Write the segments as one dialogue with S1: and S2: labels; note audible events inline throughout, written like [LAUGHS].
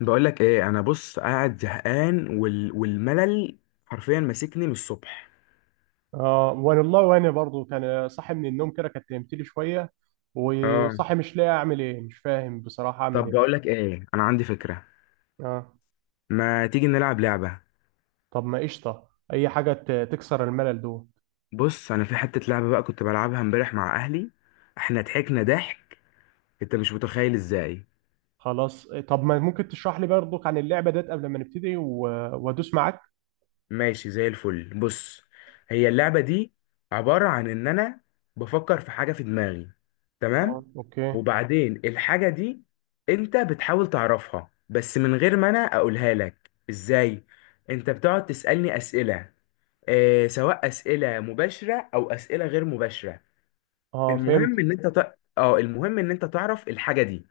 S1: بقول لك ايه. انا بص قاعد زهقان والملل حرفيا ماسكني من الصبح.
S2: اه والله، وانا برضو كان صاحي من النوم كده. كانت نمت لي شويه
S1: اه.
S2: وصاحي مش لاقي اعمل ايه، مش فاهم بصراحه اعمل
S1: طب بقول
S2: ايه.
S1: لك ايه، انا عندي فكرة،
S2: اه.
S1: ما تيجي نلعب لعبة.
S2: طب ما قشطه، اي حاجه تكسر الملل دوت.
S1: بص انا في حتة لعبة بقى كنت بلعبها امبارح مع اهلي، احنا ضحكنا ضحك انت مش متخيل ازاي.
S2: خلاص، طب ما ممكن تشرح لي برضو عن اللعبه ديت قبل ما نبتدي وادوس معاك.
S1: ماشي زي الفل. بص، هي اللعبة دي عبارة عن إن أنا بفكر في حاجة في دماغي،
S2: اه
S1: تمام،
S2: اوكي.
S1: وبعدين الحاجة دي أنت بتحاول تعرفها بس من غير ما أنا أقولها لك. إزاي؟ أنت بتقعد تسألني أسئلة، آه سواء أسئلة مباشرة أو أسئلة غير مباشرة.
S2: اه
S1: المهم
S2: فهمت.
S1: إن أنت ت... آه المهم إن أنت تعرف الحاجة دي.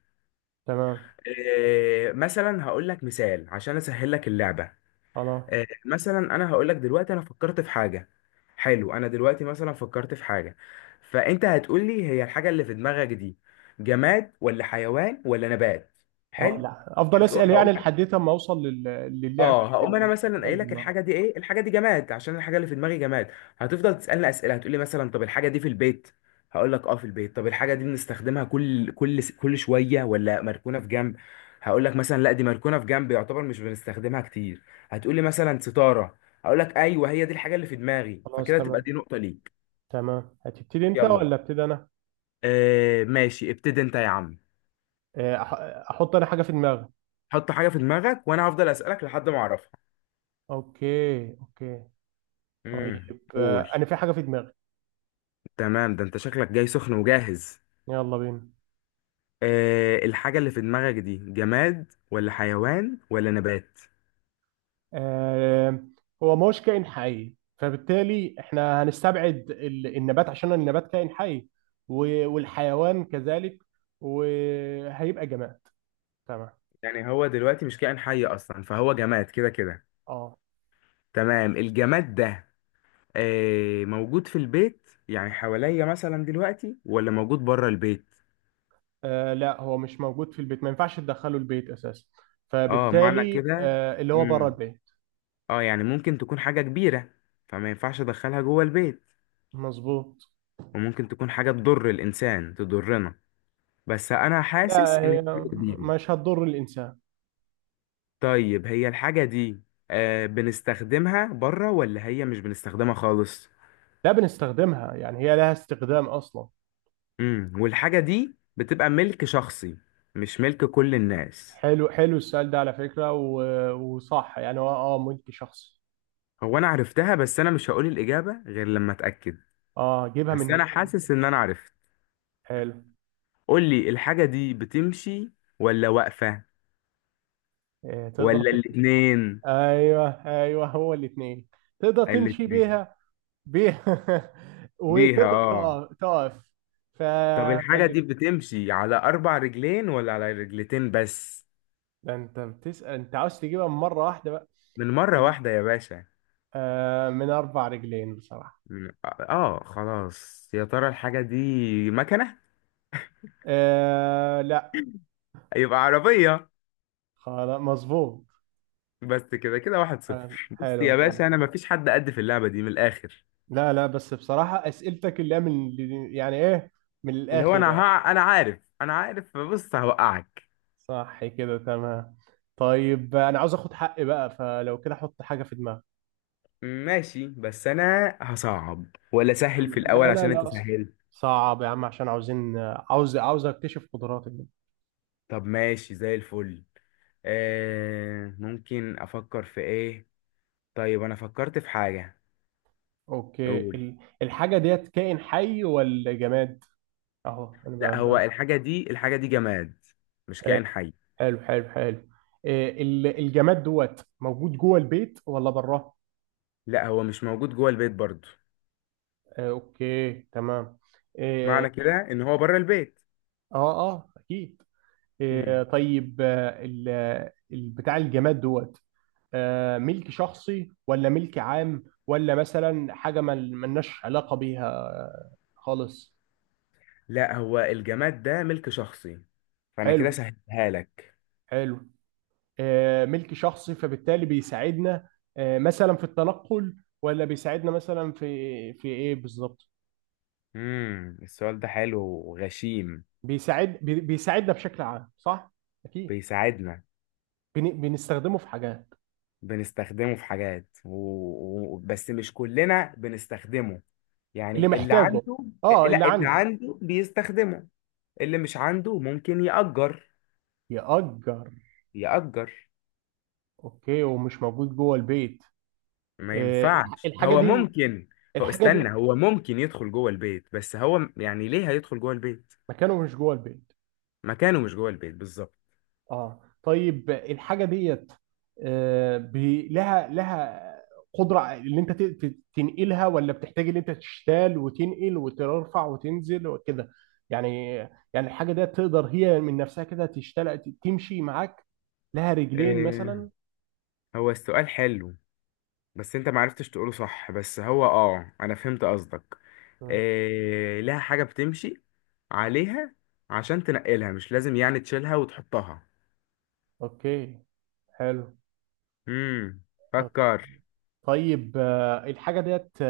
S2: تمام.
S1: آه مثلا هقول لك مثال عشان أسهل لك اللعبة.
S2: خلاص.
S1: آه، مثلا انا هقول لك دلوقتي انا فكرت في حاجه. حلو، انا دلوقتي مثلا فكرت في حاجه، فانت هتقول لي هي الحاجه اللي في دماغك دي جماد ولا حيوان ولا نبات.
S2: اه
S1: حلو،
S2: لا، افضل اسال
S1: هتقول
S2: يعني لحد ما اوصل للعبه
S1: اه، هقوم انا مثلا
S2: للحاجه اللي
S1: قايل
S2: في
S1: لك
S2: دماغي.
S1: الحاجه دي ايه، الحاجه دي جماد عشان الحاجه اللي في دماغي جماد. هتفضل تسالني اسئله، هتقول لي مثلا طب الحاجه دي في البيت؟ هقول لك اه في البيت. طب الحاجه دي بنستخدمها كل شويه ولا مركونه في جنب؟ هقول لك مثلا لا دي مركونه في جنب يعتبر مش بنستخدمها كتير. هتقول لي مثلا ستاره، هقول لك ايوه هي دي الحاجه اللي في دماغي،
S2: خلاص
S1: فكده تبقى
S2: تمام.
S1: دي نقطه ليك.
S2: تمام، هتبتدي انت
S1: يلا.
S2: ولا ابتدي انا؟
S1: آه ماشي، ابتدي انت يا عم.
S2: احط انا حاجه في دماغي.
S1: حط حاجه في دماغك وانا هفضل اسالك لحد ما اعرفها.
S2: اوكي اوكي. طيب
S1: قول.
S2: انا في حاجه في دماغي.
S1: تمام، ده انت شكلك جاي سخن وجاهز.
S2: يلا بينا.
S1: أه، الحاجة اللي في دماغك دي جماد ولا حيوان ولا نبات؟
S2: آه، هو ما هوش كائن حي، فبالتالي احنا هنستبعد النبات عشان النبات كائن حي، والحيوان كذلك، وهيبقى جماد. تمام.
S1: يعني هو دلوقتي مش كائن حي أصلا فهو جماد كده كده.
S2: اه
S1: تمام. الجماد ده أه موجود في البيت يعني حواليا مثلا دلوقتي، ولا موجود بره البيت؟
S2: لا، هو مش موجود في البيت، ما ينفعش تدخله البيت اساسا،
S1: اه، معنى
S2: فبالتالي
S1: كده.
S2: اللي هو بره
S1: امم،
S2: البيت.
S1: اه يعني ممكن تكون حاجة كبيرة فما ينفعش أدخلها جوه البيت،
S2: مظبوط.
S1: وممكن تكون حاجة تضر الإنسان تضرنا، بس أنا حاسس
S2: لا،
S1: إن
S2: هي
S1: هي كبيرة.
S2: مش هتضر الانسان.
S1: طيب، هي الحاجة دي آه بنستخدمها بره ولا هي مش بنستخدمها خالص؟
S2: لا بنستخدمها، يعني هي لها استخدام اصلا.
S1: امم، والحاجة دي بتبقى ملك شخصي مش ملك كل الناس؟
S2: حلو، حلو السؤال ده على فكرة وصح. يعني هو اه ملك شخصي.
S1: هو انا عرفتها بس انا مش هقول الإجابة غير لما اتأكد.
S2: اه جيبها من
S1: بس
S2: هنا.
S1: انا حاسس ان انا عرفت.
S2: حلو.
S1: قول لي، الحاجة دي بتمشي ولا واقفة
S2: آه تقدر
S1: ولا
S2: ت...
S1: الاتنين؟
S2: ايوه ايوه، هو الاثنين، تقدر تمشي
S1: الاتنين؟
S2: بيها بيها [LAUGHS]
S1: ليها
S2: وتقدر
S1: اه.
S2: تقف تقف. ف...
S1: طب الحاجة
S2: فال...
S1: دي بتمشي على أربع رجلين ولا على رجلتين بس؟
S2: ده انت بتسأل، انت عاوز تجيبها من مرة واحدة بقى؟
S1: من مرة
S2: من
S1: واحدة يا باشا.
S2: من اربع رجلين بصراحة.
S1: خلاص، يا ترى الحاجة دي مكنة؟
S2: آه لا.
S1: يبقى عربية.
S2: خلاص مظبوط.
S1: بس كده كده واحد
S2: آه
S1: صفر. بص
S2: حلو
S1: يا
S2: كده.
S1: باشا انا مفيش حد قد في اللعبة دي من الاخر.
S2: لا لا، بس بصراحة أسئلتك اللي هي من، يعني إيه، من
S1: اللي هو
S2: الآخر
S1: انا
S2: يعني.
S1: ها انا عارف، بص هوقعك.
S2: صح كده تمام. طيب أنا عاوز آخد حقي بقى، فلو كده حط حاجة في دماغك.
S1: ماشي بس انا هصعب ولا سهل
S2: حلو،
S1: في
S2: لا
S1: الاول
S2: لا
S1: عشان انت
S2: لا، أصلا
S1: سهلت؟
S2: صعب يا عم، عشان عاوزين عاوز أكتشف قدراتك دي.
S1: طب ماشي زي الفل. آه ممكن افكر في ايه. طيب انا فكرت في حاجة.
S2: أوكي،
S1: قول.
S2: الحاجة ديت كائن حي ولا جماد؟ أهو أنا
S1: لا
S2: بقى
S1: هو الحاجة دي الحاجة دي جماد، مش
S2: آه،
S1: كائن حي.
S2: حلو حلو حلو. إيه، الجماد دوت موجود جوه البيت ولا بره؟
S1: لا هو مش موجود جوه البيت برضه.
S2: أوكي تمام.
S1: معنى
S2: إيه.
S1: كده ان هو بره البيت.
S2: اه اه اكيد. إيه،
S1: امم.
S2: طيب بتاع الجماد دوت ملك شخصي ولا ملك عام، ولا مثلا حاجة ما ملناش علاقة بيها خالص؟
S1: لا هو الجماد ده ملك شخصي، فانا كده
S2: حلو
S1: سهلها لك.
S2: حلو. ملك شخصي، فبالتالي بيساعدنا مثلا في التنقل، ولا بيساعدنا مثلا في ايه بالظبط؟
S1: امم، السؤال ده حلو وغشيم.
S2: بيساعدنا بشكل عام صح؟ اكيد.
S1: بيساعدنا،
S2: بنستخدمه في حاجات.
S1: بنستخدمه في حاجات بس مش كلنا بنستخدمه،
S2: اللي
S1: يعني اللي
S2: محتاجه.
S1: عنده.
S2: اه اللي
S1: لا اللي
S2: عندي.
S1: عنده بيستخدمه، اللي مش عنده ممكن يأجر.
S2: يأجر.
S1: يأجر.
S2: اوكي، ومش موجود جوه البيت.
S1: ما
S2: آه،
S1: ينفعش.
S2: الحاجه
S1: هو
S2: دي
S1: ممكن، هو
S2: الحاجه دي
S1: استنى، هو ممكن يدخل جوه البيت بس هو يعني ليه هيدخل جوه البيت.
S2: مكانه مش جوه البيت.
S1: مكانه مش جوه البيت بالظبط.
S2: اه طيب الحاجه ديت لها لها قدره ان انت تنقلها، ولا بتحتاج ان انت تشتال وتنقل وترفع وتنزل وكده يعني؟ يعني الحاجه ديت تقدر هي من نفسها كده تشتال تمشي معاك، لها رجلين
S1: إيه.
S2: مثلا.
S1: هو السؤال حلو بس انت معرفتش تقوله صح، بس هو اه انا فهمت قصدك.
S2: مم.
S1: إيه، لها حاجة بتمشي عليها عشان تنقلها مش لازم يعني تشيلها وتحطها.
S2: اوكي حلو.
S1: امم.
S2: آه.
S1: فكر.
S2: طيب الحاجه ديت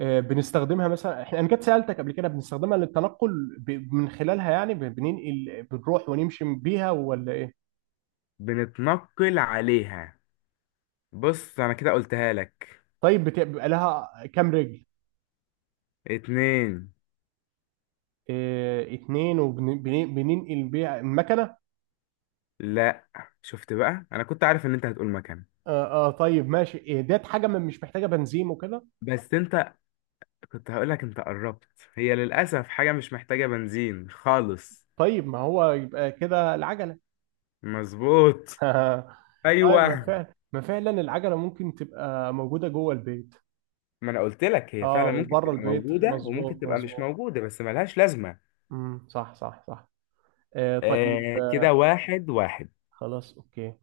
S2: بنستخدمها مثلا احنا، انا كنت سالتك قبل كده، بنستخدمها للتنقل من خلالها، يعني بننقل بنروح ونمشي بيها ولا ايه؟
S1: بنتنقل عليها. بص انا كده قلتها لك.
S2: طيب بيبقى لها كام رجل؟
S1: اتنين.
S2: إيه اتنين، وبننقل بيها المكنه؟
S1: لا. شفت بقى انا كنت عارف ان انت هتقول مكان.
S2: اه، آه طيب ماشي، إيه ديت حاجه مش محتاجه بنزين وكده؟
S1: بس انت كنت هقولك انت قربت، هي للأسف حاجة مش محتاجة بنزين خالص.
S2: طيب ما هو يبقى كده العجله.
S1: مظبوط.
S2: [LAUGHS] طيب ما
S1: ايوه.
S2: فعلا، ما فعلا العجله ممكن تبقى موجوده جوه البيت.
S1: ما انا قلت لك هي
S2: اه
S1: فعلا ممكن
S2: وبره
S1: تبقى
S2: البيت،
S1: موجودة وممكن
S2: مظبوط
S1: تبقى مش
S2: مظبوط.
S1: موجودة بس ملهاش لازمة.
S2: صح صح صح. آه طيب.
S1: آه كده واحد واحد.
S2: خلاص اوكي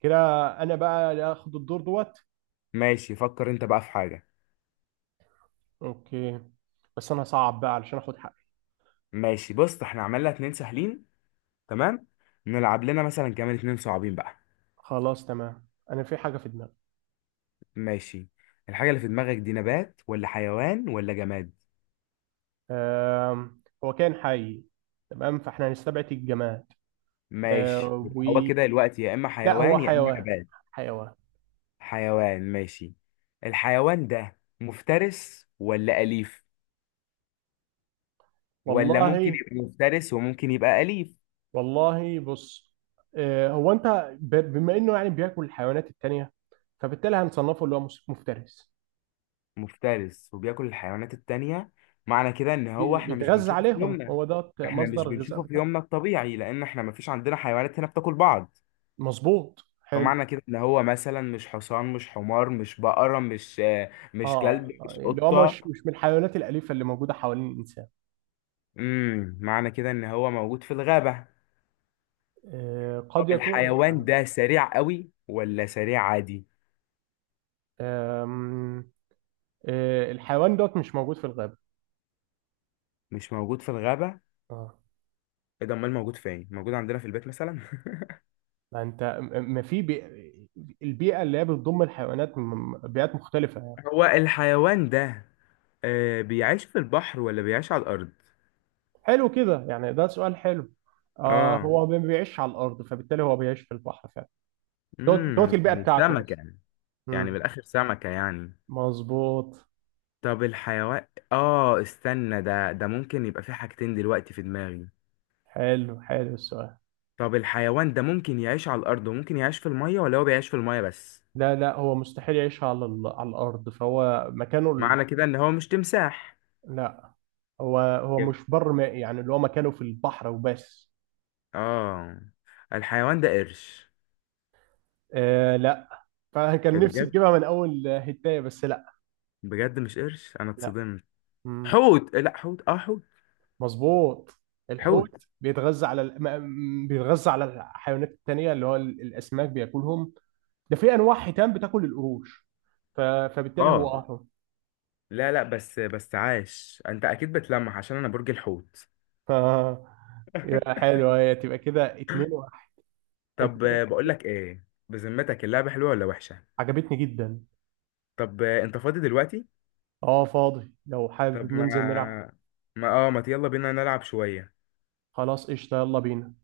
S2: كده. انا بقى اللي اخد الدور دوت.
S1: ماشي، فكر انت بقى في حاجة.
S2: اوكي، بس انا هصعب بقى علشان اخد حقي.
S1: ماشي بص احنا عملنا اتنين سهلين، تمام، نلعب لنا مثلا كمان اتنين صعبين بقى.
S2: خلاص تمام، انا في حاجه في دماغي.
S1: ماشي. الحاجة اللي في دماغك دي نبات ولا حيوان ولا جماد؟
S2: هو كان حي، تمام، فاحنا هنستبعد الجماد.
S1: ماشي
S2: آه،
S1: يبقى
S2: و
S1: هو كده الوقت يا اما
S2: لا هو
S1: حيوان يا اما
S2: حيوان.
S1: نبات.
S2: حيوان.
S1: حيوان، ماشي. الحيوان ده مفترس ولا أليف ولا ممكن
S2: والله.
S1: يبقى مفترس وممكن يبقى أليف؟
S2: والله بص، آه، هو انت بما انه يعني بياكل الحيوانات التانية فبالتالي هنصنفه اللي هو مفترس.
S1: مفترس وبياكل الحيوانات التانية، معنى كده ان هو احنا مش
S2: بيتغذى
S1: بنشوفه في
S2: عليهم،
S1: يومنا.
S2: هو ده
S1: احنا مش
S2: مصدر الغذاء
S1: بنشوفه في
S2: بتاعه.
S1: يومنا الطبيعي لان احنا مفيش عندنا حيوانات هنا بتاكل بعض.
S2: مظبوط حلو.
S1: فمعنى كده ان هو مثلا مش حصان مش حمار مش بقرة مش آه،
S2: اه
S1: مش كلب مش
S2: يعني اللي هو مش
S1: قطة.
S2: مش من الحيوانات الأليفة اللي موجودة حوالين الإنسان.
S1: امم، معنى كده ان هو موجود في الغابة. طب
S2: قد يكون.
S1: الحيوان ده سريع قوي ولا سريع عادي؟
S2: آم، آه، الحيوان دوت مش موجود في الغابة.
S1: مش موجود في الغابة؟
S2: اه.
S1: ايه ده؟ امال موجود فين، موجود عندنا في البيت مثلا؟ [LAUGHS]
S2: ما انت م- ما في بي... البيئة اللي هي بتضم الحيوانات من بيئات مختلفة يعني.
S1: هو الحيوان ده آه بيعيش في البحر ولا بيعيش على الأرض؟
S2: حلو كده، يعني ده سؤال حلو. آه،
S1: اه.
S2: هو ما بيعيش على الأرض، فبالتالي هو بيعيش في البحر فعلا. دوت دوت
S1: امم،
S2: البيئة
S1: يعني
S2: بتاعته
S1: سمكة
S2: أصلا.
S1: يعني. يعني من
S2: مم.
S1: الآخر سمكة يعني.
S2: مظبوط.
S1: طب الحيوان اه استنى، ده ده ممكن يبقى في حاجتين دلوقتي في دماغي.
S2: حلو حلو السؤال.
S1: طب الحيوان ده ممكن يعيش على الأرض وممكن يعيش في المية ولا هو بيعيش في المية بس؟
S2: لا لا، هو مستحيل يعيش على الأرض، فهو مكانه.
S1: معنى كده ان هو مش تمساح.
S2: لا، هو مش
S1: يب-
S2: بر مائي، يعني اللي هو مكانه في البحر وبس.
S1: اه، الحيوان ده قرش؟
S2: آه لا. فكان نفسي
S1: بجد؟
S2: تجيبها من اول هتاية، بس لا.
S1: بجد مش قرش؟ انا
S2: لا.
S1: اتصدمت.
S2: مم.
S1: حوت، لا حوت، اه حوت.
S2: مظبوط. الحوت
S1: حوت.
S2: بيتغذى على ال... ما- م- بيتغذى على الحيوانات التانية، اللي هو الاسماك بياكلهم. ده في انواع حيتان بتاكل القروش، فبالتالي
S1: اه
S2: هو اهرم.
S1: لا لا بس بس عاش، انت اكيد بتلمح عشان انا برج الحوت.
S2: ف... يا حلو، هي تبقى كده اتنين واحد. انت
S1: طب
S2: كده
S1: آه، بقول لك ايه، بذمتك اللعبة حلوة ولا وحشة؟
S2: عجبتني جدا.
S1: طب آه، انت فاضي دلوقتي؟
S2: اه فاضي، لو
S1: طب
S2: حابب
S1: ما،
S2: ننزل نلعب.
S1: ما يلا بينا نلعب شوية.
S2: خلاص قشطة، يلا بينا.